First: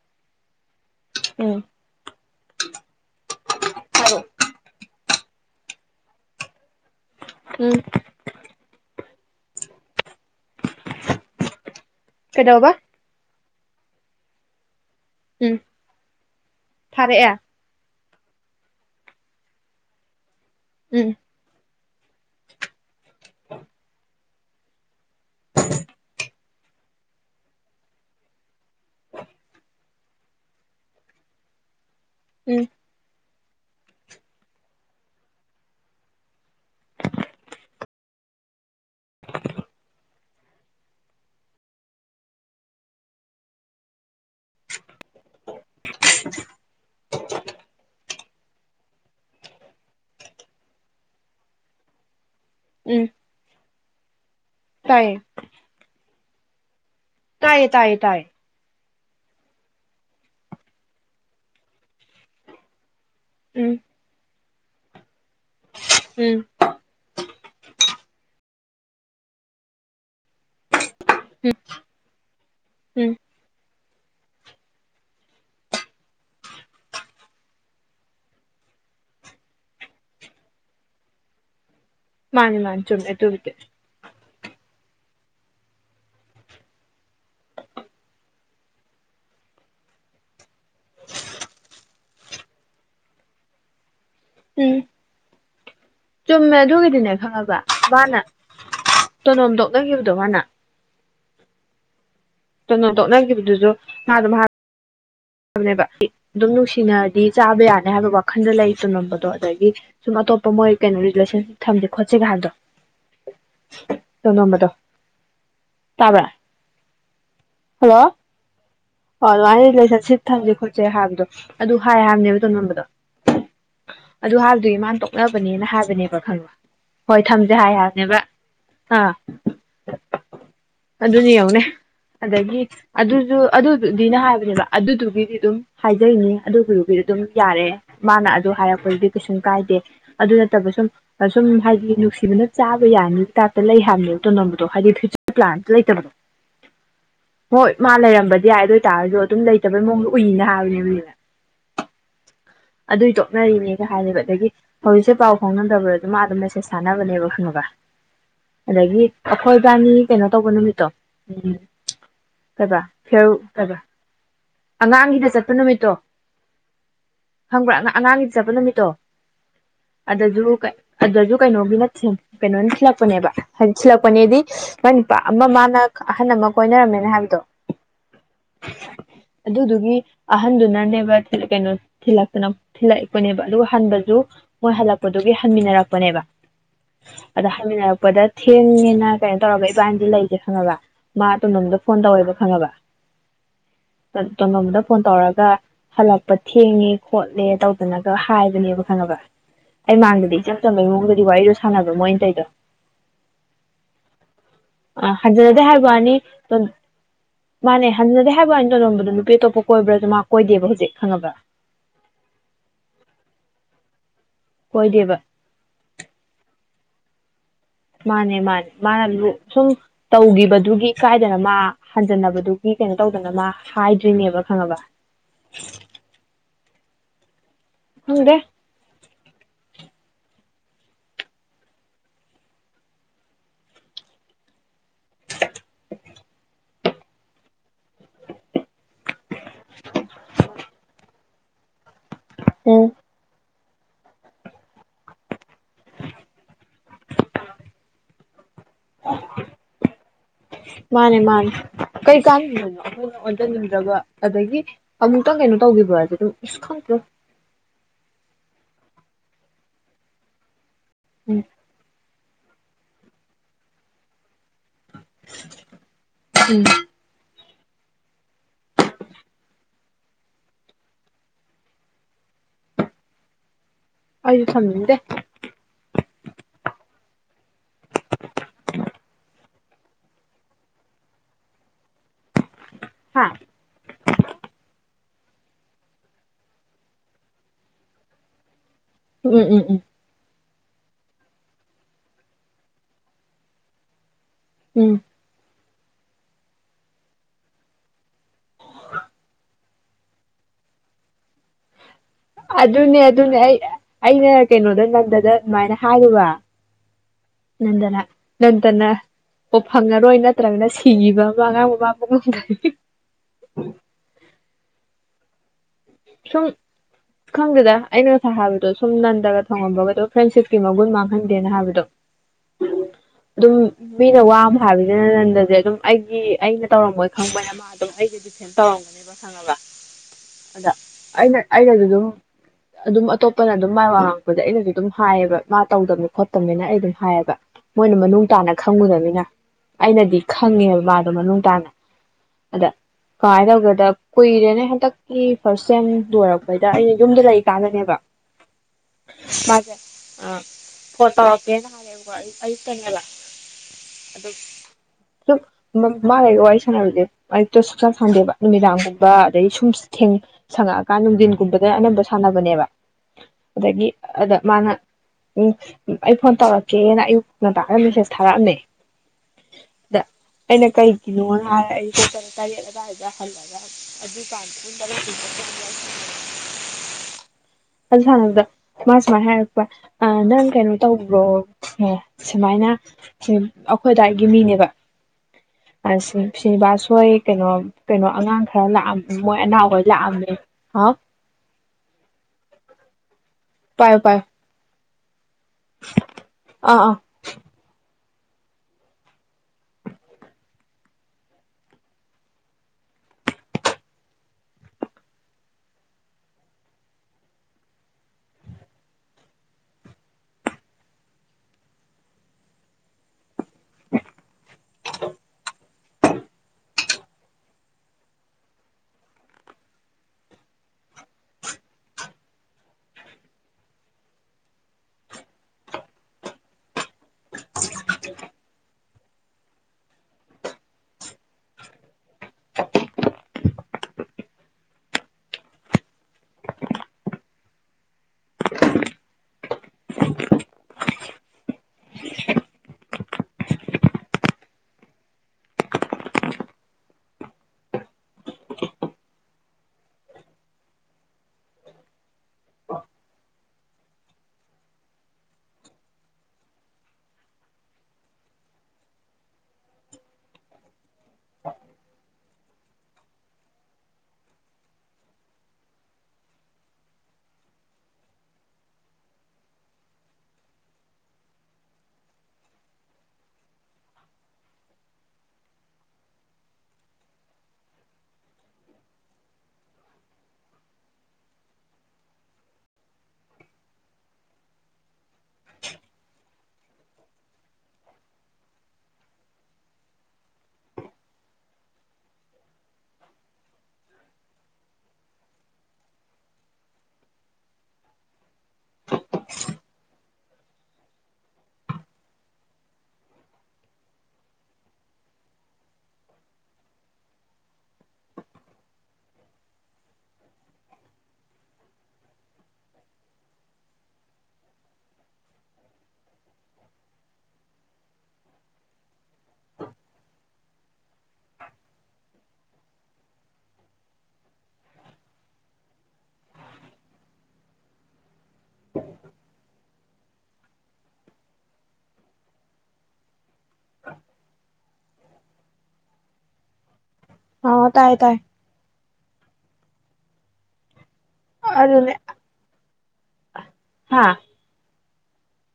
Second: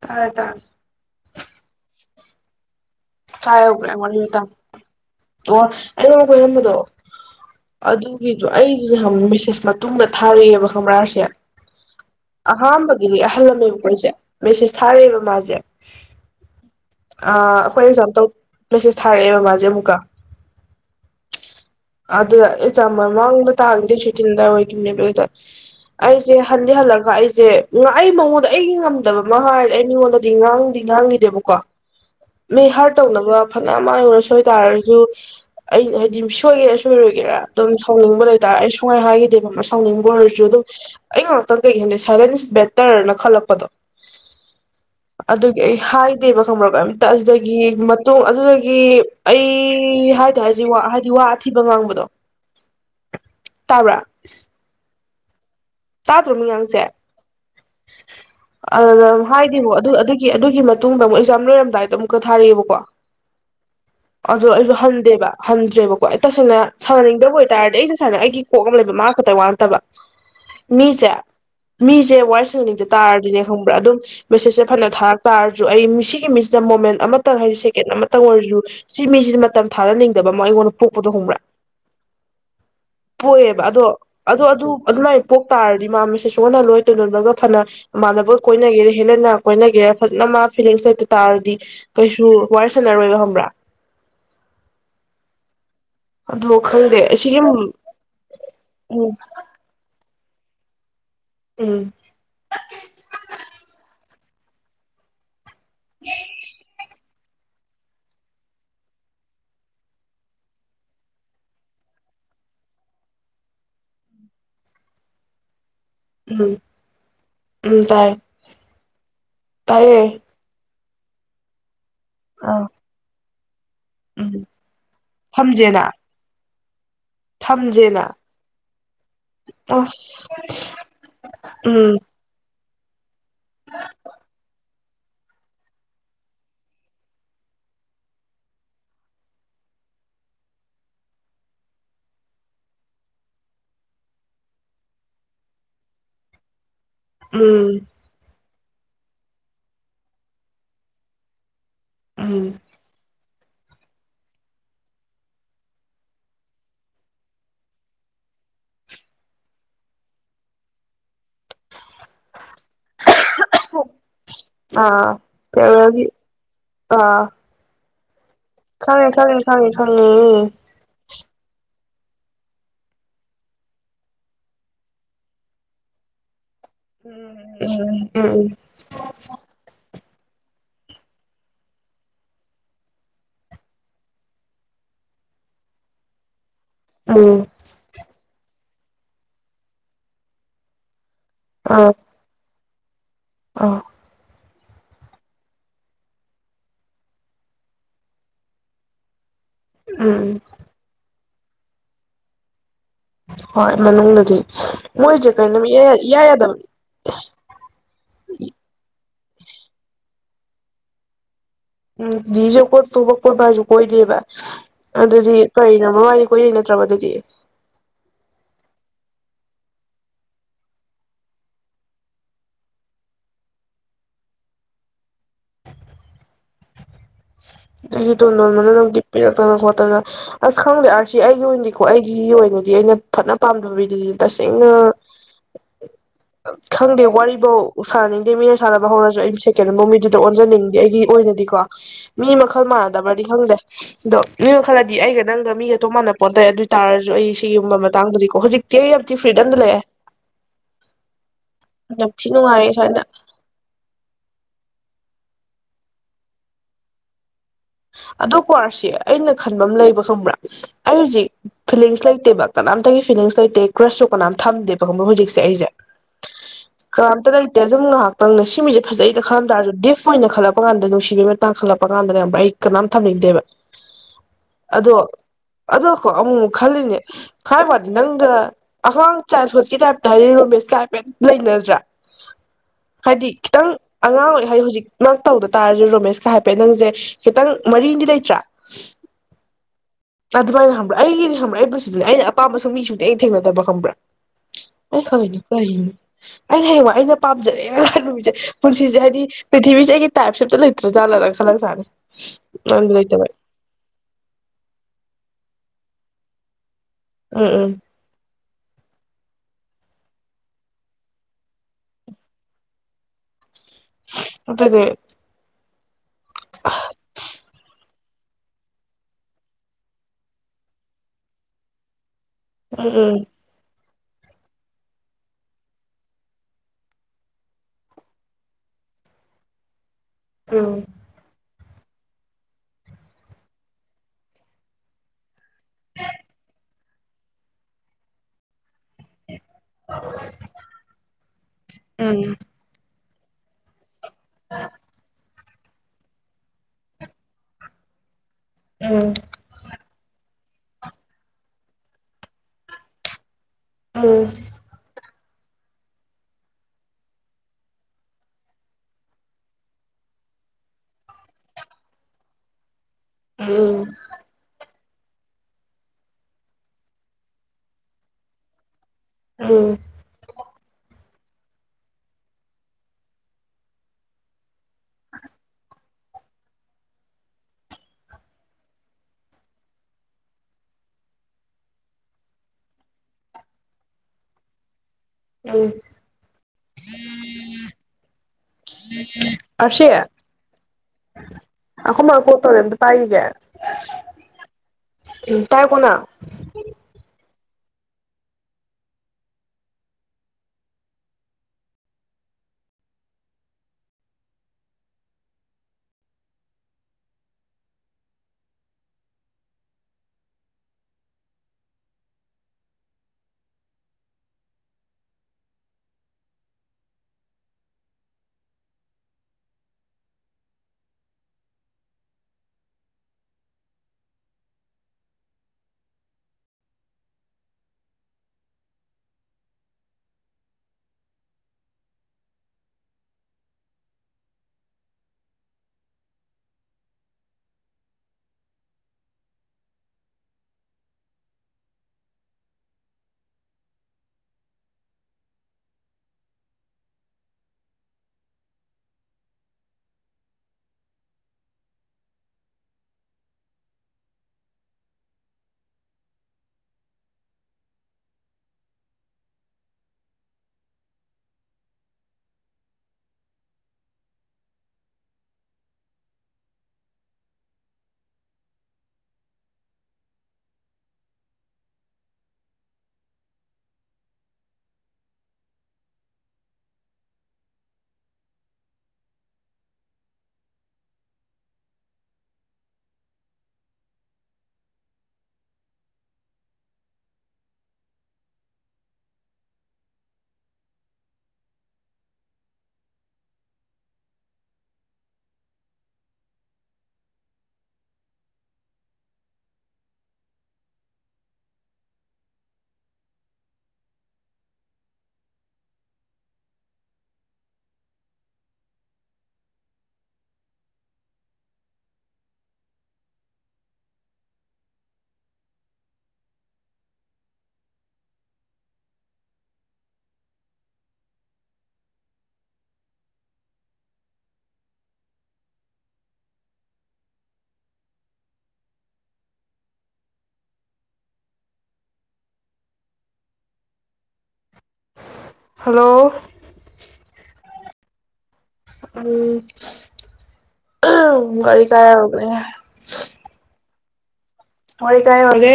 ꯇꯥꯏꯦ ꯇꯥꯏ ꯎꯝ ꯊꯥꯔꯛꯑꯣ [unintelligible] ꯎꯝ ꯑꯗꯨꯒꯤꯗꯣ ꯑꯩꯗꯨꯁꯨ ꯃꯦꯁꯦꯁ ꯃꯇꯨꯡꯗ ꯊꯥꯔꯛꯑꯦꯕ ꯈꯝꯔꯥꯁꯦ ꯀꯩꯗꯧꯕ ꯑꯍꯥꯝꯕꯒꯤꯗꯤ ꯑꯍꯜꯂꯝꯃꯦꯕ ꯀꯣ ꯑꯩꯁꯦ ꯃꯦꯁꯦꯁ ꯊꯥꯔꯛꯑꯦꯕ ꯃꯥꯁꯦ ꯎꯝ ꯑꯥ ꯊꯥꯔꯛꯑꯦ ꯑꯩꯈꯣꯏ ꯑꯦꯛꯖꯥꯝꯇꯧ ꯃꯦꯁꯦꯁ ꯊꯥꯔꯛꯑꯦꯕ ꯃꯥꯁꯦ ꯑꯃꯨꯛꯀ ꯎꯝ ꯑꯗꯨꯗ ꯑꯦꯖꯥꯝ ꯃꯃꯥꯡꯗ ꯇꯥꯗ ꯁꯨ ꯇꯤꯟꯗ ꯑꯣꯏꯈꯤꯕꯅꯦꯕ ꯑꯗꯨꯗ ꯑꯩꯁꯦ ꯍꯟꯗꯤ ꯍꯜꯂꯒ ꯑꯩꯁꯦ ꯑꯩ ꯃꯉꯣꯟꯗ ꯑꯩꯒꯤ ꯉꯝꯗꯕ ꯑꯃ ꯍꯥꯏꯔꯗꯤ ꯑꯩ ꯃꯤꯉꯣꯟꯗꯗꯤ ꯉꯥꯡꯗꯤ ꯉꯥꯡꯒꯤꯗꯦꯕꯀꯣ [unintelligible] ꯃꯤ ꯍꯥꯔꯠ ꯇꯧꯅꯕ ꯐꯅ ꯃꯥꯅ ꯁꯣꯏ ꯇꯥꯔꯁꯨ ꯑꯩ ꯍꯥꯏꯗꯤ ꯁꯣꯏꯒꯦꯔꯥ ꯁꯣꯏꯔꯣꯏꯒꯦꯔꯥ ꯑꯗꯨꯝ ꯁꯥꯎꯅꯤꯡꯕ ꯂꯩꯇꯥꯔꯦ ꯑꯩ ꯁꯨꯡꯉꯥꯏ ꯍꯥꯏꯈꯤꯗꯦꯕ ꯁꯥꯎꯅꯤꯡꯕ ꯑꯣꯏꯔꯁꯨ ꯑꯗꯨꯝ ꯑꯩ ꯉꯥꯛꯇꯪ ꯀꯩꯒꯤꯅ ꯁꯥꯏꯂꯦꯟꯁ ꯕꯦꯇꯔꯅ ꯈꯜꯂꯛꯄꯗꯣ꯫ ꯑꯗꯨꯒꯤ ꯑꯩ ꯍꯥꯏꯗꯦꯕ ꯈꯪ꯭ꯔꯕ ꯑꯝꯇ ꯑꯗꯨꯗꯒꯤ ꯃꯇꯨꯡ ꯑꯗꯨꯗꯒꯤ ꯑꯩ ꯍꯥꯏꯇꯥꯔꯦꯁꯤ ꯍꯥꯏꯗꯤ ꯋꯥ ꯑꯊꯤꯕ ꯉꯥꯡꯕꯗꯣ ꯎꯝ ꯇꯥꯕ꯭ꯔꯥ ꯇꯥꯏꯌꯦ ꯆꯥꯗ꯭ꯔꯣ ꯃꯤ ꯉꯥꯡꯖꯦ ꯇꯥꯏꯌꯦ ꯇꯥꯏꯌꯦ ꯇꯥꯏ ꯑꯗ ꯍꯥꯏꯗꯤꯕꯣ ꯑꯗꯨ ꯑꯗꯨꯒꯤ ꯑꯗꯨꯒꯤ ꯃꯇꯨꯡꯗ ꯑꯃꯨꯛ ꯑꯦꯛꯖꯥꯝ ꯂꯣꯏꯔꯝꯗꯥꯏꯗ ꯑꯃꯨꯛꯀ ꯊꯥꯔꯛꯑꯦꯕꯀꯣ ꯎꯝ ꯑꯗꯣ ꯑꯩꯁꯨ ꯍꯟꯗꯦꯕ ꯍꯟꯗ꯭ꯔꯦꯕꯀꯣ ꯑꯩ ꯎꯝ ꯇꯁꯦꯡꯅ ꯁꯥꯟꯅꯅꯤꯡꯗꯕ ꯑꯣꯏꯇꯥꯔꯗꯤ ꯑꯩꯉꯁꯥꯏꯅ ꯑꯩꯒꯤ ꯀꯣꯛ ꯑꯃ ꯂꯩꯕ ꯃꯥ ꯈꯛꯇꯪ ꯋꯥ ꯅꯠꯇꯕ ꯃꯤꯁꯦ ꯃꯤꯁꯦ ꯋꯥꯔꯤ ꯁꯟꯅꯤꯡꯇ ꯎꯝ ꯇꯥꯔꯗꯤꯅꯦ ꯈꯪꯕ꯭ꯔꯥ ꯑꯗꯨꯝ ꯃꯦꯁꯦꯁꯁꯦ ꯐꯅ ꯊꯥꯔꯛ ꯇꯥꯔꯁꯨ ꯑꯩ ꯁꯤꯒꯤ ꯃꯤꯁꯤꯅ ꯃꯣꯃꯦꯟ ꯑꯃꯇꯪ ꯍꯥꯏꯗꯤ ꯁꯦꯀꯦꯟ ꯑꯃꯇꯪ ꯑꯣꯏꯔꯁꯨ ꯁꯤ ꯃꯤꯁꯤꯗꯤ ꯃꯇꯝ ꯊꯥꯗ ꯅꯤꯡꯗꯕ ꯑꯃ ꯑꯩꯉꯣꯟꯗ ꯄꯣꯛꯄꯗꯣ ꯍꯣꯡꯕ꯭ꯔꯥ꯫ ꯃꯥꯅꯤ ꯃꯥꯅꯤ ꯆꯨꯝꯃꯦ ꯑꯗꯨꯕꯨꯗꯤ ꯄꯣꯏꯌꯦꯕ ꯑꯗꯣ ꯑꯗꯣ ꯑꯗꯨ ꯑꯗꯨ ꯂ ꯄꯣꯛ ꯇꯥꯔꯗꯤ ꯃꯥ ꯃꯤꯁꯦꯁ ꯁꯨꯛꯍꯟ ꯍꯟꯂꯣꯏ ꯇꯣꯏꯅꯂꯒ ꯐꯅ ꯃꯃꯥꯟꯅꯕ ꯀꯣꯏꯅꯒꯦ ꯍꯦꯟꯅꯟꯅ ꯀꯣꯏꯅꯒꯦ ꯐꯖꯅ ꯃꯥ ꯐꯤꯂꯤꯡꯁ ꯂꯩꯇ ꯇꯥꯔꯗꯤ ꯀꯩꯁꯨ ꯋꯥꯔꯤ ꯁꯥꯟꯅꯔꯣꯏꯕ ꯈꯪꯕ꯭ꯔꯥ ꯎꯝ ꯆꯨꯝꯃꯦ ꯑꯗꯣ ꯈꯪꯗꯦ ꯑꯗꯨꯒꯤꯗꯤꯅꯦ ꯑꯁꯤꯒꯤ ꯈꯪꯉꯕ ꯎꯝ ꯃꯥꯅ ꯇꯣꯂꯣꯝ ꯇꯣꯛꯅꯒꯤꯕꯗꯣ ꯃꯥꯅ ꯎꯝ ꯇꯣꯂꯣꯝ ꯇꯣꯛꯅꯒꯤꯕꯗꯨꯁꯨ ꯃꯥꯗꯣ ꯃꯍꯥꯛ ꯅꯦꯕ ꯑꯗꯨꯝ ꯅꯨꯡꯁꯤꯅꯔꯗꯤ ꯆꯥꯕ ꯌꯥꯅꯤ ꯍꯥꯏꯕ ꯋꯥꯈꯟꯗ ꯂꯩ ꯆꯨꯝꯃꯝꯕꯗꯣ ꯑꯗꯒꯤ ꯁꯨꯝ ꯑꯇꯣꯞꯄ ꯃꯣꯏ ꯀꯩꯅꯣ ꯔꯤꯂꯦꯁꯟ ꯊꯝꯁꯦ ꯈꯣꯠꯁꯦꯒ ꯍꯥꯏꯕꯗꯣ ꯆꯨꯃꯝꯕꯗꯣ ꯎꯝ ꯎꯝ ꯇꯥꯏ ꯑꯣ ꯑꯗꯨꯃꯥꯏꯅ ꯇꯥꯏꯌꯦ ꯔꯤꯂꯦꯁꯟꯁꯤꯞ ꯊꯝꯖꯦ ꯈꯣꯠꯁꯦ ꯍꯥꯏꯕꯗꯣ ꯑꯗꯨ ꯍꯥꯏ ꯍꯥꯏꯅꯦꯕ ꯑꯥ ꯇꯣꯉꯝꯕꯗꯣ ꯑꯗꯨ ꯎꯝ ꯍꯥꯏꯕꯗꯒꯤ ꯃꯥꯅ ꯇꯣꯛꯅꯕꯅꯦꯅ ꯊꯝꯖꯦꯅ ꯍꯥꯏꯕꯅꯦꯕ ꯈꯪ [unintelligible] ꯍꯣꯏ ꯊꯝꯁꯦ ꯍꯥꯏ ꯊꯝꯖꯦꯅ ꯍꯥꯏꯅꯦꯕ ꯑꯥ ꯑꯁ ꯑꯗꯨꯅꯦ ꯌꯦꯡꯉꯨꯅꯦ ꯎꯝ ꯑꯗꯒꯤ ꯑꯗꯨꯖꯨ ꯑꯗꯨꯗꯨꯗꯤꯅ ꯍꯥꯏꯕꯅꯦꯕ ꯑꯗꯨꯗꯨꯒꯤꯗꯤ ꯑꯗꯨꯝ ꯍꯥꯏꯖꯩꯅꯤ ꯑꯗꯨꯗꯨꯗꯤ ꯑꯗꯨꯝ ꯌꯥꯔꯦ ꯃꯥꯅ ꯑꯗꯨ ꯍꯥꯏꯔꯛꯄꯩꯗꯤ ꯀꯩꯁꯨꯝ ꯀꯥꯏꯗꯦ ꯑꯗꯨ ꯅꯠꯇꯕ ꯁꯨꯝ ꯑꯁꯨꯝ ꯍꯥꯏꯗꯤ ꯅꯨꯡꯁꯤꯕꯅ ꯆꯥꯕ ꯌꯥꯅꯤ ꯇꯥꯏꯞꯇ ꯂꯩ ꯍꯥꯏꯅꯦꯕ ꯇꯣꯗꯣꯟꯕꯗꯣ ꯍꯥꯏꯗꯤ ꯐ꯭ꯌꯨꯆꯔ ꯄ꯭ꯂꯥꯟ ꯑꯝꯇ ꯂꯩꯇꯕꯗꯣ [inaudible] ꯍꯣꯏ ꯎꯝ ꯃꯥ ꯂꯩꯔꯝꯕꯗꯤ ꯌꯥꯏ ꯑꯗꯨ ꯑꯣꯏꯇꯥꯔꯖꯨ ꯑꯗꯨꯝ ꯂꯩꯇꯕꯩ ꯃꯑꯣꯡꯗ ꯎꯏꯅ ꯍꯥꯏꯕꯅꯦ [unintelligible] ꯎꯝ ꯑꯗꯨꯏ ꯇꯣꯛꯅꯔꯤꯅꯦꯒ ꯍꯥꯏꯔꯦꯕ ꯑꯗꯒꯤ ꯍꯧꯖꯤꯛꯁꯦ ꯄꯥꯎ ꯐꯥꯎꯅꯗꯕ꯭ꯔꯥ ꯑꯗꯨꯝ ꯃꯥ ꯑꯗꯨꯝ ꯃꯦꯁꯦꯁ ꯊꯥꯅꯕꯅꯦꯕ ꯈꯪꯉꯕꯥ ꯑꯗꯒꯤ ꯑꯩꯈꯣꯏꯕꯥꯅꯤ ꯀꯩꯅꯣ ꯇꯧꯕ ꯅꯨꯃꯤꯠꯇꯣ ꯎꯝ ꯀꯩꯕ ꯈꯦꯔ ꯑꯥ ꯑꯉꯥꯡꯒꯤꯗ ꯆꯠꯄ ꯅꯨꯃꯤꯠꯇꯣ ꯐꯦꯔꯋꯦꯜꯒꯤ ꯑꯥ ꯈꯪꯕ꯭ꯔꯥ ꯑꯉꯥꯡ ꯑꯉꯥꯡꯒꯤꯗ ꯆꯠꯄ ꯅꯨꯃꯤꯠꯇꯣ ꯈꯪꯉꯦ ꯈꯪꯉꯦ ꯈꯪꯉꯦ ꯈꯪꯉꯦ ꯑꯗꯨꯁꯨ ꯑꯗꯨꯁꯨ ꯀꯩꯅꯣꯒꯤꯅ ꯀꯩꯅꯣꯅ ꯊꯤꯜꯂꯛꯄꯅꯦꯕ ꯍꯥꯏ ꯊꯤꯜꯂꯛꯄꯅꯦ ꯍꯥꯏꯗꯤ ꯃꯥꯏ ꯅꯨꯄꯥ ꯑꯃ ꯃꯥꯅ ꯑꯍꯟ ꯑꯃ ꯀꯣꯏꯅꯔꯝꯃꯦꯅ ꯍꯥꯏꯕꯗꯣ ꯎꯝ ꯎꯝ ꯑꯗꯨꯗꯨꯒꯤ ꯑꯍꯟꯗꯨꯅ ꯅꯦꯕ ꯀꯩꯅꯣ ꯊꯤꯜꯂꯛꯇꯅ ꯊꯤꯜꯂꯛꯂꯄꯅꯦꯕ ꯑꯗꯨꯒ ꯍꯟꯕꯁꯨ ꯃꯣꯏ ꯍꯜꯂꯛꯄꯗꯨꯒꯤ ꯍꯟꯃꯤꯟꯅꯔꯛꯄꯅꯦꯕ ꯎꯝ ꯑꯗꯣ ꯍꯟꯃꯤꯟꯅꯔꯛꯄꯗ ꯊꯦꯡꯉꯦꯅ ꯀꯩꯅꯣ ꯇꯧꯔꯒ ꯏꯕꯥꯅꯤꯗꯤ ꯂꯩꯁꯦ ꯈꯪꯉꯕ ꯃꯥ ꯇꯣꯝꯗꯣꯝꯗ ꯑꯥ ꯐꯣꯟ ꯇꯧꯋꯦꯕ ꯈꯪꯉꯕ ꯑꯥ ꯇꯣꯟꯗꯣꯝꯕꯗ ꯐꯣꯟ ꯇꯧꯔꯒ ꯍꯜꯂꯛꯄ ꯊꯦꯡꯉꯦ ꯈꯣꯠꯂꯦ ꯇꯧꯗꯅꯒ ꯍꯥꯏꯕꯅꯦꯕ ꯈꯪꯉꯕ ꯑꯩ ꯃꯥꯡꯗꯗꯤ ꯎꯝ ꯏꯆꯝ ꯆꯝꯕꯩ ꯃꯋꯣꯡꯗꯗꯤ ꯋꯥꯔꯤꯗꯣ ꯁꯥꯟꯅꯕ ꯃꯣꯏꯅ ꯇꯩꯗꯣ ꯍꯣꯏ ꯃꯅꯨꯡꯗꯗꯤ ꯃꯣꯏꯁꯦ ꯍꯟꯖꯟꯅꯗꯦ ꯀꯩꯅꯣꯝ ꯍꯥꯏꯕ ꯋꯥꯅꯤ ꯏꯌꯥ ꯌꯥꯗꯕꯅꯤ ꯃꯥꯅꯦ ꯍꯟꯅꯗꯦ ꯍꯥꯏꯕ ꯋꯥꯅꯦ ꯇꯣꯟꯗꯣꯟꯕꯗꯣ ꯅꯨꯄꯤ ꯑꯇꯣꯞꯄ ꯀꯣꯏꯕꯔꯥꯁꯨ ꯃꯥ ꯀꯣꯏꯗꯦꯕ ꯍꯧꯖꯤꯛ ꯈꯪꯉꯥꯕ ꯎꯝ ꯗꯤꯁꯨ ꯑꯇꯣꯞꯄ ꯀꯣꯢꯕꯔ ꯍꯥꯏꯁꯨ ꯀꯣꯏꯗꯦꯕ ꯀꯣꯏꯗꯦꯕ ꯑꯗꯨꯗꯤ ꯀꯔꯤꯅꯣ ꯃꯕꯥꯟꯅꯤ ꯀꯣꯏꯅꯩ ꯅꯠꯇ꯭ꯔꯕ ꯑꯗꯨꯗꯤ ꯃꯥꯅꯦ ꯃꯥꯅꯦ ꯃꯥꯅꯁꯨ ꯁꯨꯝ ꯇꯧꯈꯤꯕꯗꯨꯒꯤ ꯀꯥꯏꯗꯅ ꯃꯥ ꯍꯟꯖꯟꯅꯕꯗꯨꯒꯤ ꯀꯩꯅꯣ ꯇꯧꯗꯅ ꯃꯥ ꯍꯥꯏꯗ꯭ꯔꯤꯅꯦꯕ ꯈꯪꯉꯕ ꯈꯪꯗꯦ ꯇꯣꯟꯗꯣꯟꯕꯅ ꯅꯪ ꯒꯤꯐ ꯄꯤꯔꯛꯇꯅ ꯈꯣꯠꯇꯅ ꯑꯁ ꯈꯪꯗꯦ ꯑꯥꯔꯁꯤ ꯑꯩꯒꯤ ꯑꯣꯏꯅꯗꯤꯀꯣ ꯑꯩꯒꯤ ꯑꯣꯏꯅꯗꯤ ꯑꯩꯅ ꯐꯅ ꯄꯥꯝꯗꯕ ꯃꯗꯗꯤ ꯇꯁꯦꯡꯅ ꯇ [inaudible] ꯈꯪꯗꯦ ꯋꯥꯔꯤꯐꯧ ꯁꯥꯟꯅꯅꯤꯡꯗꯦ ꯃꯤꯅ ꯁꯥꯟꯅꯕ ꯍꯧꯔꯁꯨ ꯑꯩꯗꯤ ꯁꯦꯀꯦꯟ ꯑꯃ ꯃꯤꯗꯨꯗ ꯑꯣꯟꯖꯅꯤꯡꯗꯦ ꯑꯩꯒꯤ ꯑꯣꯏꯅꯗꯤꯀꯣ ꯃꯤ ꯃꯈꯜ ꯎꯝ ꯃꯥꯟꯅꯗꯕ꯭ꯔꯗꯤ ꯈꯪꯗꯦ ꯑꯗꯣ ꯃꯤꯅ ꯃꯈꯥꯜ ꯍꯥꯢꯗꯤ ꯑꯩꯒ ꯅꯪꯒ ꯃꯤꯒ ꯃꯥꯟꯅ ꯄꯣꯠꯇꯦ ꯑꯗꯨ ꯑꯣꯏ ꯇꯥꯔꯁꯨ ꯑꯩ ꯁꯤꯒꯨꯝꯕ ꯃꯇꯥꯡꯗꯗꯤꯀꯣ ꯍꯧꯖꯤꯛ ꯌꯥꯝ ꯊꯤ ꯐ꯭ꯔꯤꯗꯝꯗ ꯂꯩꯑꯦ ꯃꯥꯅꯦ ꯌꯥꯝ ꯊꯤ ꯅꯨꯡꯉꯥꯏꯌꯦ ꯁꯥꯏꯅ ꯗ꯭ꯔꯕ ꯑꯗꯒꯤ ꯑꯃꯨꯛꯇꯪ ꯀꯩꯅꯣ ꯇꯧꯈꯤꯕ ꯍꯥꯏꯗꯤ ꯑꯗꯨꯝ ꯏꯁ ꯈꯪꯗꯦꯗ ꯑꯗꯣ ꯑꯥꯔꯁꯤ ꯑꯩꯅ ꯈꯟꯕ ꯑꯃ ꯂꯩꯕ ꯈꯪꯕ꯭ꯔꯥ ꯑꯩ ꯍꯧꯖꯤꯛ ꯎꯝ ꯐꯤꯂꯤꯡꯁ ꯂꯩꯇꯦꯕ ꯀꯅꯥꯝꯇꯒꯤ ꯐꯤꯂꯤꯡꯁ ꯂꯩꯇꯦ ꯀ꯭ꯔꯁꯁꯨ ꯀꯅꯥꯝ ꯊꯝꯗꯦꯕ ꯈꯪꯕ ꯍꯧꯖꯤꯛꯁꯦ ꯑꯩꯁꯦ ꯎꯝ ꯀꯅꯥꯝꯇ ꯂꯩꯇꯦ ꯑꯗꯨꯝ ꯉꯥꯏꯍꯥꯛꯇꯪꯅ ꯁꯤꯃꯤꯁꯦ ꯐꯖꯩꯗ ꯈꯜꯂꯝ ꯇꯥꯔꯁꯨ ꯗꯤꯐ ꯑꯣꯏꯅ ꯈꯜꯂꯛꯄ ꯀꯥꯟꯗ ꯅꯨꯡꯁꯤꯕꯒꯤ ꯇꯥꯡꯈꯠꯂꯛꯄ ꯀꯥꯟꯗꯅꯦꯕ ꯑꯩ ꯀꯅꯥꯝ ꯊꯝꯅꯤꯡꯗꯦꯕ ꯑꯩꯁꯨ ꯑꯗꯣ ꯊꯝꯅꯤꯡꯗꯦ ꯑꯗꯣꯀꯣ ꯑꯃꯨꯛ ꯑꯃꯨꯛ ꯈꯜꯂꯤꯅꯦ ꯍꯥꯏꯕꯋꯥꯅꯦ ꯅꯪꯒ ꯑꯉꯥꯡ ꯆꯥꯏꯜꯍꯨꯠꯀꯤ ꯇꯥꯏꯞꯇ ꯍꯥꯏꯗꯤ ꯔꯨꯝꯃꯦꯠꯒ ꯍꯥꯢꯐꯦꯠ ꯂꯩꯅꯗ꯭ꯔꯥ ꯉ [unintelligible] ꯍꯥꯏꯗꯤ ꯈꯤꯇꯪ ꯑꯉꯥꯡ ꯑꯣꯏ ꯍꯥꯏ ꯍꯧꯖꯤꯛ ꯅꯪ ꯇꯧꯗ ꯇꯥꯔꯁꯨ ꯔꯨꯝꯃꯦꯠꯀ ꯍꯥꯏꯐꯦꯠ ꯅꯪꯁꯦ ꯈꯩꯇꯪ ꯃꯔꯤꯗꯤ ꯂꯩꯇ꯭ꯔꯥ ꯎꯝ ꯎꯝ ꯎꯝ ꯑꯗꯨꯃꯥꯏꯅ ꯈꯪꯕ꯭ꯔꯥ ꯑꯩꯒꯤꯗꯤ ꯈꯪꯕ꯭ꯔꯥ ꯑꯩ ꯄꯨꯟꯁꯤꯗꯗꯤ ꯑꯩꯅ ꯑꯄꯥꯝꯕ ꯃꯤꯁꯨ ꯑꯩꯅ ꯊꯦꯡꯅꯗꯕ ꯈꯪꯕ꯭ꯔꯥ ꯎꯝ ꯑꯩ ꯈꯜꯂꯤꯅꯤ ꯀꯩꯅꯣ ꯑꯩꯅ ꯍꯌꯦꯡꯋꯥꯏ ꯑꯩꯅ ꯄꯥꯝꯖꯔꯦ ꯈꯟꯕ ꯃꯤꯁꯦ ꯄꯨꯟꯁꯤꯁꯦ ꯍꯥꯏꯗꯤ ꯄ꯭ꯔꯤꯊꯤꯕꯤꯁꯦ ꯑꯩꯒꯤ ꯇꯥꯏꯞꯁꯦ ꯑꯝꯇ ꯂꯩꯇ꯭ꯔꯥ ꯆꯥꯠꯂꯒ ꯈꯜꯂꯛ ꯆꯥꯠꯅꯤ ꯑꯗꯨꯅꯦ ꯑꯗꯨꯅꯦ ꯑꯩ ꯑꯩꯅ ꯀꯩꯅꯣꯗ ꯅꯟꯗꯗ ꯑꯗꯨꯃꯥꯏꯅ ꯍꯥꯏꯔꯨꯕ ꯎꯝ ꯎꯝ ꯅꯟꯗꯅ ꯅꯟꯗꯅ ꯑꯣ ꯐꯪꯉꯔꯣꯏ ꯅꯠꯇ꯭ꯔꯒꯅ ꯁꯤꯈꯤꯕ ꯑꯃ ꯑꯉꯥꯡ ꯃꯃꯥ ꯄꯨꯛꯅꯨꯡꯗꯒꯤ ꯑꯗꯨꯅꯦ ꯁꯨꯝ ꯈꯪꯪꯗꯦꯗ ꯑꯩꯅ ꯉꯁꯥꯏ ꯍꯥꯏꯕꯗꯣ ꯁꯨꯝ ꯅꯟꯗꯒ ꯊꯣꯡꯉꯝꯕꯒꯗꯣ ꯐ꯭ꯔꯦꯟꯁꯤꯞꯀꯤ ꯃꯒꯨꯟ ꯃꯥꯡꯍꯟꯗꯦꯅ ꯍꯥꯏꯕꯗꯣ ꯎꯝ ꯎꯝ ꯑꯗꯨꯝ ꯃꯤꯅ ꯋꯥꯝꯃ ꯍꯥꯏꯕꯖꯤꯅ ꯅꯟꯗꯖꯦ ꯑꯗꯨꯝ ꯑꯩꯒꯤ ꯑꯩꯅ ꯇꯧꯔꯝꯃꯣꯏ ꯈꯪꯕꯅꯤꯅ ꯃꯥ ꯑꯗꯨꯝ ꯑꯩꯩ [inaudible] ꯁꯦꯕ ꯇꯧꯔꯝꯒꯅꯤꯕ ꯈꯪꯉꯕ ꯑꯗ ꯎꯝ ꯑꯩꯅ ꯑꯩꯩꯅꯖꯨ ꯑꯗꯨꯝ ꯑꯗꯨꯝ ꯑꯇꯣꯞꯄꯅ ꯑꯗꯨꯝ ꯃꯥꯏ ꯋꯥ ꯉꯥꯡꯉꯛꯄꯖꯦ ꯑꯩꯅꯖꯨ ꯑꯗꯨꯝ ꯍꯥꯏꯌꯦꯕ ꯃꯥ ꯇꯧꯗꯕꯅꯤ ꯈꯣꯠꯇꯕꯅꯤꯅ ꯑꯩ ꯑꯗꯨꯝ ꯍꯥꯏꯌꯦꯕ꯫ ꯃꯣꯏꯅ ꯃꯅꯨꯡ ꯇꯥꯅ ꯈꯪꯉꯨꯗꯕꯅꯤꯅ꯫ ꯑꯩꯅꯗꯤ ꯈꯪꯉꯦꯕ ꯃꯥꯗꯣ ꯃꯅꯨꯡ ꯇꯥꯅ ꯎꯝ ꯑꯗ ꯀꯃꯥꯏ ꯇꯧꯒꯦꯗ ꯀꯨꯏꯔꯦꯅꯦ ꯍꯟꯇꯛꯀꯤ ꯐꯥꯔꯁ ꯁꯦꯝ ꯂꯣꯏꯔꯛꯄꯩꯗ ꯑꯩꯅ ꯌꯨꯝꯗ ꯂꯩꯔꯤꯀꯥꯟꯗꯅꯦꯕ꯫ ꯎꯝ ꯃꯥꯖꯦ ꯑ ꯐꯣꯟ ꯇꯧꯔꯛꯀꯦꯅ ꯍꯥꯏꯔꯛꯑꯦꯕꯀꯣ ꯑꯌꯨꯛꯇꯅꯦꯕ꯫ ꯎꯝ ꯑꯗꯨ ꯁꯨꯝ ꯃꯥ-ꯃꯥꯒ ꯑꯩꯒ ꯋꯥꯔꯤ ꯁꯥꯟꯅꯕꯖꯦ ꯑꯌꯨꯛꯇ ꯁꯨꯛꯁꯥꯟ ꯁꯥꯟꯅꯗꯦꯕ ꯅꯨꯃꯤꯗꯥꯡꯒꯨꯝꯕ ꯑꯗꯗꯒꯤ ꯁꯨꯝ ꯊꯦꯡ ꯁꯪꯉꯛꯑꯀꯥꯟ ꯅꯨꯡꯗꯤꯟꯒꯨꯝꯕꯗ ꯑꯅꯝꯕ ꯁꯥꯟꯅꯕꯅꯦꯕ ꯎꯝ ꯑꯗꯒꯤ ꯎꯝ ꯑꯗ ꯃꯥꯅ ꯎꯝ ꯑꯩ ꯐꯣꯟ ꯇꯧꯔꯛꯀꯦꯅ ꯑꯌꯨꯛ ꯉꯟꯇꯥꯗ ꯃꯦꯁꯦꯁ ꯊꯥꯔꯛꯑꯝꯃꯦ꯫ ꯎꯝ ꯗ ꯑꯩꯅ ꯀꯩꯒꯤꯅꯣ ꯍꯥꯏꯔ ꯑꯩ ꯇꯔꯦꯠ ꯑꯗꯥꯏꯗ ꯍꯜꯂꯒ ꯑꯗꯨ ꯀꯥꯟ [inaudible] ꯃꯥ ꯁꯨꯃꯥꯏꯅ ꯍꯥꯏꯔꯛꯄ ꯑ ꯅꯪ ꯀꯩꯅꯣ ꯇꯧꯕ꯭ꯔꯣ ꯁꯨꯃꯥꯏꯅ ꯁꯤꯝ ꯑꯈꯣꯏ ꯑꯗꯥꯏꯒꯤ ꯃꯤꯅꯦꯕ ꯎꯝ ꯑ ꯁ꯭ꯔꯤ ꯁ꯭ꯔꯤꯅꯤꯕꯥꯁꯍꯣꯏ ꯀꯩꯅꯣ ꯀꯩꯅꯣ ꯑꯉꯥꯡ ꯈ꯭ꯔ ꯂꯥꯛꯑꯝ ꯃꯣꯏ ꯑꯅꯥꯎ ꯍꯣꯏ ꯑꯁꯤ ꯂꯥꯛꯑꯝꯃꯦ ꯍꯥꯎ ꯑꯈꯣꯏꯃꯥ ꯀꯣꯜ ꯇꯧꯔꯛꯑꯦ ꯑꯝꯇ ꯄꯥꯏꯒꯤꯒꯦ꯫ ꯄꯥꯏꯌꯣ ꯄꯥꯏꯌꯣ ꯎꯝ ꯄꯥꯏꯌꯨꯀꯣ ꯅꯪ ꯑꯥ ꯑꯥ ꯍꯜꯂꯣ ꯑ ꯇꯥꯏꯌꯦ ꯇꯥꯏꯌꯦ ꯎꯝ ꯑꯝ ꯋꯥꯔꯤ ꯀꯥꯏ ꯌꯧꯒ꯭ꯔꯦ ꯍꯥꯥ ꯋꯥꯔꯤ ꯀꯔꯥꯏ ꯌꯧꯔꯒꯦ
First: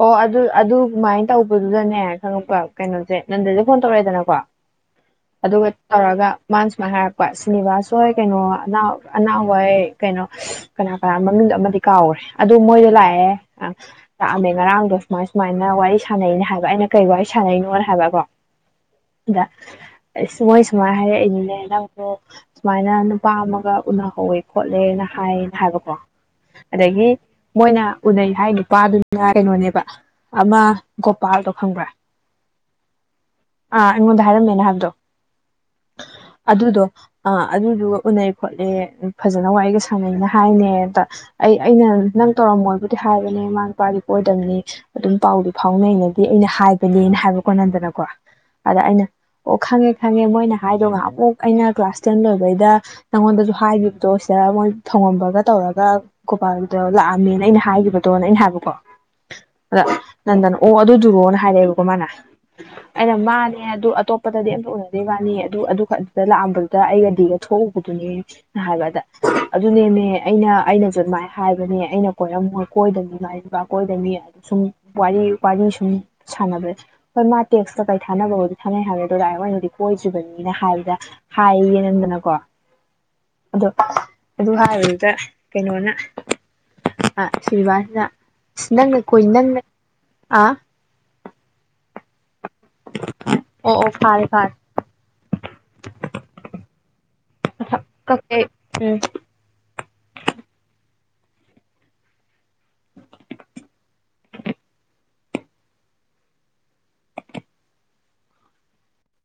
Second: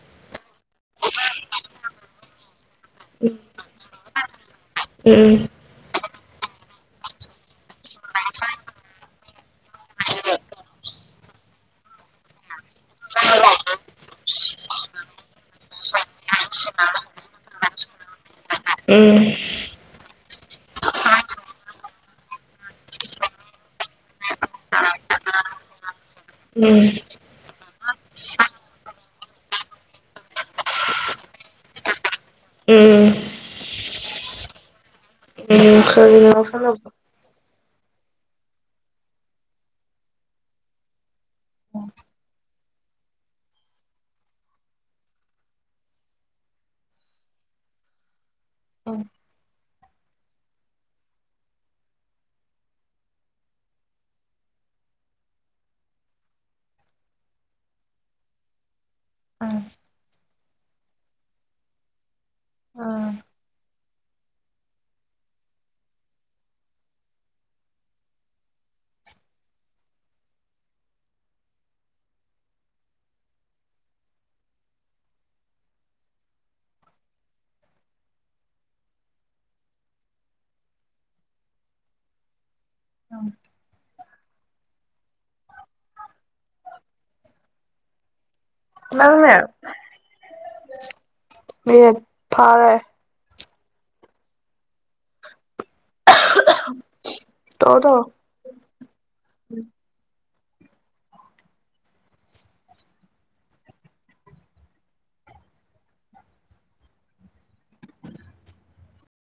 ꯑꯣ ꯑꯗꯨ ꯑꯗꯨꯃꯥꯏꯟ ꯇꯧꯕꯗꯨꯗꯅꯦ ꯈꯪꯉꯛꯄ ꯀꯩꯅꯣꯖꯦ ꯅꯟꯗꯗ ꯐꯣꯟ ꯇꯧꯔꯛꯑꯦꯗꯅꯀꯣ [unintelligible] ꯎꯝꯎꯝ ꯑꯗꯨꯒ ꯇꯧꯔꯒ ꯃꯥꯅ ꯁꯨꯃꯥꯏ ꯍꯥꯏꯔꯛꯄ ꯁ꯭ꯔꯤꯅꯤꯕꯥꯁ ꯍꯣꯏ ꯀꯩꯅꯣ ꯑꯅꯥꯎ ꯑꯅꯥꯎ ꯍꯣꯏ ꯀꯩꯅꯣ ꯑꯁ ꯀꯅꯥ ꯀꯅꯥꯅꯣ ꯃꯃꯤꯡꯗꯣ ꯑꯃꯗꯤ ꯀꯥꯎꯒ꯭ꯔꯦ ꯑꯗꯨ ꯃꯣꯏꯗ ꯂꯥꯛꯑꯦ ꯑ ꯂꯥꯛꯑꯝꯃꯦ ꯉꯔꯥꯡꯗꯣ ꯁꯨꯃꯥꯏ ꯁꯨꯃꯥꯏꯅ ꯋꯥꯔꯤ ꯁꯥꯟꯅꯩꯅꯦ ꯍꯥꯏꯕ ꯑꯩꯅ ꯀꯩ ꯋꯥꯔꯤ ꯁꯥꯟꯅꯅꯣꯅ ꯍꯥꯏꯕꯀꯣ ꯎꯝ ꯑꯗ ꯑꯁ ꯃꯣꯏ ꯁꯨꯃꯥꯏꯟ ꯍꯥꯏꯔꯛꯏꯅꯤꯅꯦ ꯅꯪꯗꯣ ꯁꯨꯃꯥꯏꯅ ꯅꯨꯄꯥ ꯑꯃꯒ ꯎꯅꯍꯧꯋꯦ ꯈꯣꯠꯂꯦꯅ ꯍꯥꯏꯌꯦꯅ ꯍꯥꯏꯕꯀꯣ ꯎꯝ ꯑꯗꯒꯤ ꯃꯣꯏꯅ ꯎꯅꯩ ꯍꯥꯏ ꯅꯨꯄꯥꯗꯨꯅ [unintelligible] ꯀꯩꯅꯣꯅꯦꯕ ꯑꯃ ꯒꯣꯄꯥꯜꯗꯣ ꯈꯪꯕ꯭ꯔꯥ ꯎꯝ ꯑꯥ ꯑꯩꯉꯣꯟꯗ ꯍꯥꯏꯔꯝꯃꯦꯅ ꯍꯥꯏꯕꯗꯣ ꯎꯝ ꯀꯔꯤꯅꯣ ꯑꯗꯨꯗꯣ ꯂꯧꯁꯜꯂꯨꯕꯗꯣ ꯑ ꯑꯗꯨꯗꯨꯒ ꯎꯅꯩ ꯈꯣꯠꯂꯦ ꯐꯖꯅ ꯋꯥꯔꯤꯒ ꯁꯥꯟꯅꯩꯅ ꯍꯥꯏꯅꯦꯕ ꯑꯩ ꯑꯩꯅ ꯅꯪ ꯇꯧꯔꯝꯃꯣꯏꯕꯨꯗꯤ ꯍꯥꯏꯕꯅꯦ ꯃꯥꯅ ꯇꯥꯒꯤ ꯀꯣꯏꯗꯕꯅꯤ ꯑꯗꯨꯝ ꯄꯥꯎꯗꯤ ꯐꯥꯎꯅꯩꯅꯗꯤ ꯑꯩꯅ ꯍꯥꯏꯕꯅꯦꯅ ꯍꯥꯏꯕꯀꯣ ꯅꯟꯗꯅꯀꯣ ꯑꯗ ꯑꯩꯅ ꯑꯣ ꯈꯪꯉꯦ ꯈꯪꯉꯦ ꯃꯣꯏꯅ ꯍꯥꯏꯗꯣ ꯉꯍꯥꯟꯃꯨꯛ ꯑꯩꯅ ꯀ꯭ꯂꯥꯁ ꯇꯦꯟ ꯂꯣꯏꯕꯩꯗ ꯅꯪꯉꯣꯟꯗꯖꯨ ꯍꯥꯏꯒꯤꯕꯗꯣ ꯁꯤꯗ ꯃꯣꯏ ꯊꯧꯉꯝꯕꯒ ꯇꯧꯔꯒ ꯒꯣꯕꯥꯜꯒ ꯇꯧꯔ ꯂꯥꯛꯑꯝꯃꯦꯅ ꯑꯩꯅ ꯍꯥꯏꯒꯤꯕꯗꯣꯅ ꯑꯩꯅ ꯍꯥꯏꯕꯀꯣ ꯎꯝ ꯑꯗ ꯅꯟꯗꯟ ꯑꯣ ꯑꯗꯨꯗꯨꯔꯣꯅ ꯍꯥꯏꯔꯛꯑꯦꯕꯀꯣ ꯃꯥꯅ ꯎꯝ ꯑꯩꯅ ꯃꯥꯅꯦ ꯑꯗꯨ ꯑꯇꯣꯞꯄꯗꯗꯤ ꯑꯝꯇ ꯎꯅꯗꯦ ꯏꯕꯥꯟꯅꯤ ꯑꯗꯨ ꯑꯗꯨꯈꯛ ꯑꯗꯨꯗ ꯂꯥꯛꯑꯝꯕꯗꯨ ꯗ ꯑꯩꯒ ꯗꯤꯒ ꯊꯣꯛꯎꯕꯗꯨꯅꯦ꯫ ꯍꯥꯏꯕ ꯑꯗ ꯑꯗꯨꯅꯦꯃꯦ ꯑꯩꯅ ꯑꯩꯅꯖꯨ ꯑꯗꯨꯃꯥꯏ ꯍꯥꯏꯕꯅꯦ ꯑꯩꯅ ꯀꯣꯏꯔꯝꯃꯣꯏ ꯀꯣꯏꯗꯕꯅꯤ ꯃꯥꯗꯤ ꯅꯨꯄꯥ ꯀꯣꯏꯗꯃꯤ ꯁꯨꯝ ꯋꯥꯔꯤ ꯋꯥꯔꯤ ꯁꯨꯝ ꯁꯥꯟꯅꯕꯅꯦ ꯍꯣꯏ ꯃꯥ ꯇꯦꯛꯁ ꯈꯇꯪ ꯊꯥꯅꯕꯕꯨꯗꯤ ꯊꯥꯅꯩ ꯍꯥꯏꯕꯅꯤ ꯑꯗꯣ ꯗꯥꯏꯔꯦꯛ ꯑꯣꯏꯅꯗꯤ ꯀꯣꯏꯗ꯭ꯔꯤꯕꯅꯤꯅ ꯍꯥꯏꯕꯗ ꯍꯥꯏꯌꯦ ꯅꯟꯗꯅꯀꯣ [unintelligible] ꯑꯗꯣ [unintelligible] ꯑꯗꯨ ꯍꯥꯏꯔꯨꯕꯗ ꯀꯩꯅꯣꯅ ꯑ ꯁꯔꯤꯅꯤꯕꯥꯁꯅ ꯅꯪꯅꯦ ꯑꯥ ꯃꯤꯅꯤꯠ ꯐꯥꯔꯦ ꯑꯣ ꯑꯣ ꯐꯥꯔꯦ ꯐꯥꯔꯦ ꯇꯧꯔꯣ ꯃꯁꯛ ꯇꯧꯔꯣ ꯀꯛꯀꯦ ꯎꯝ [unintelligible]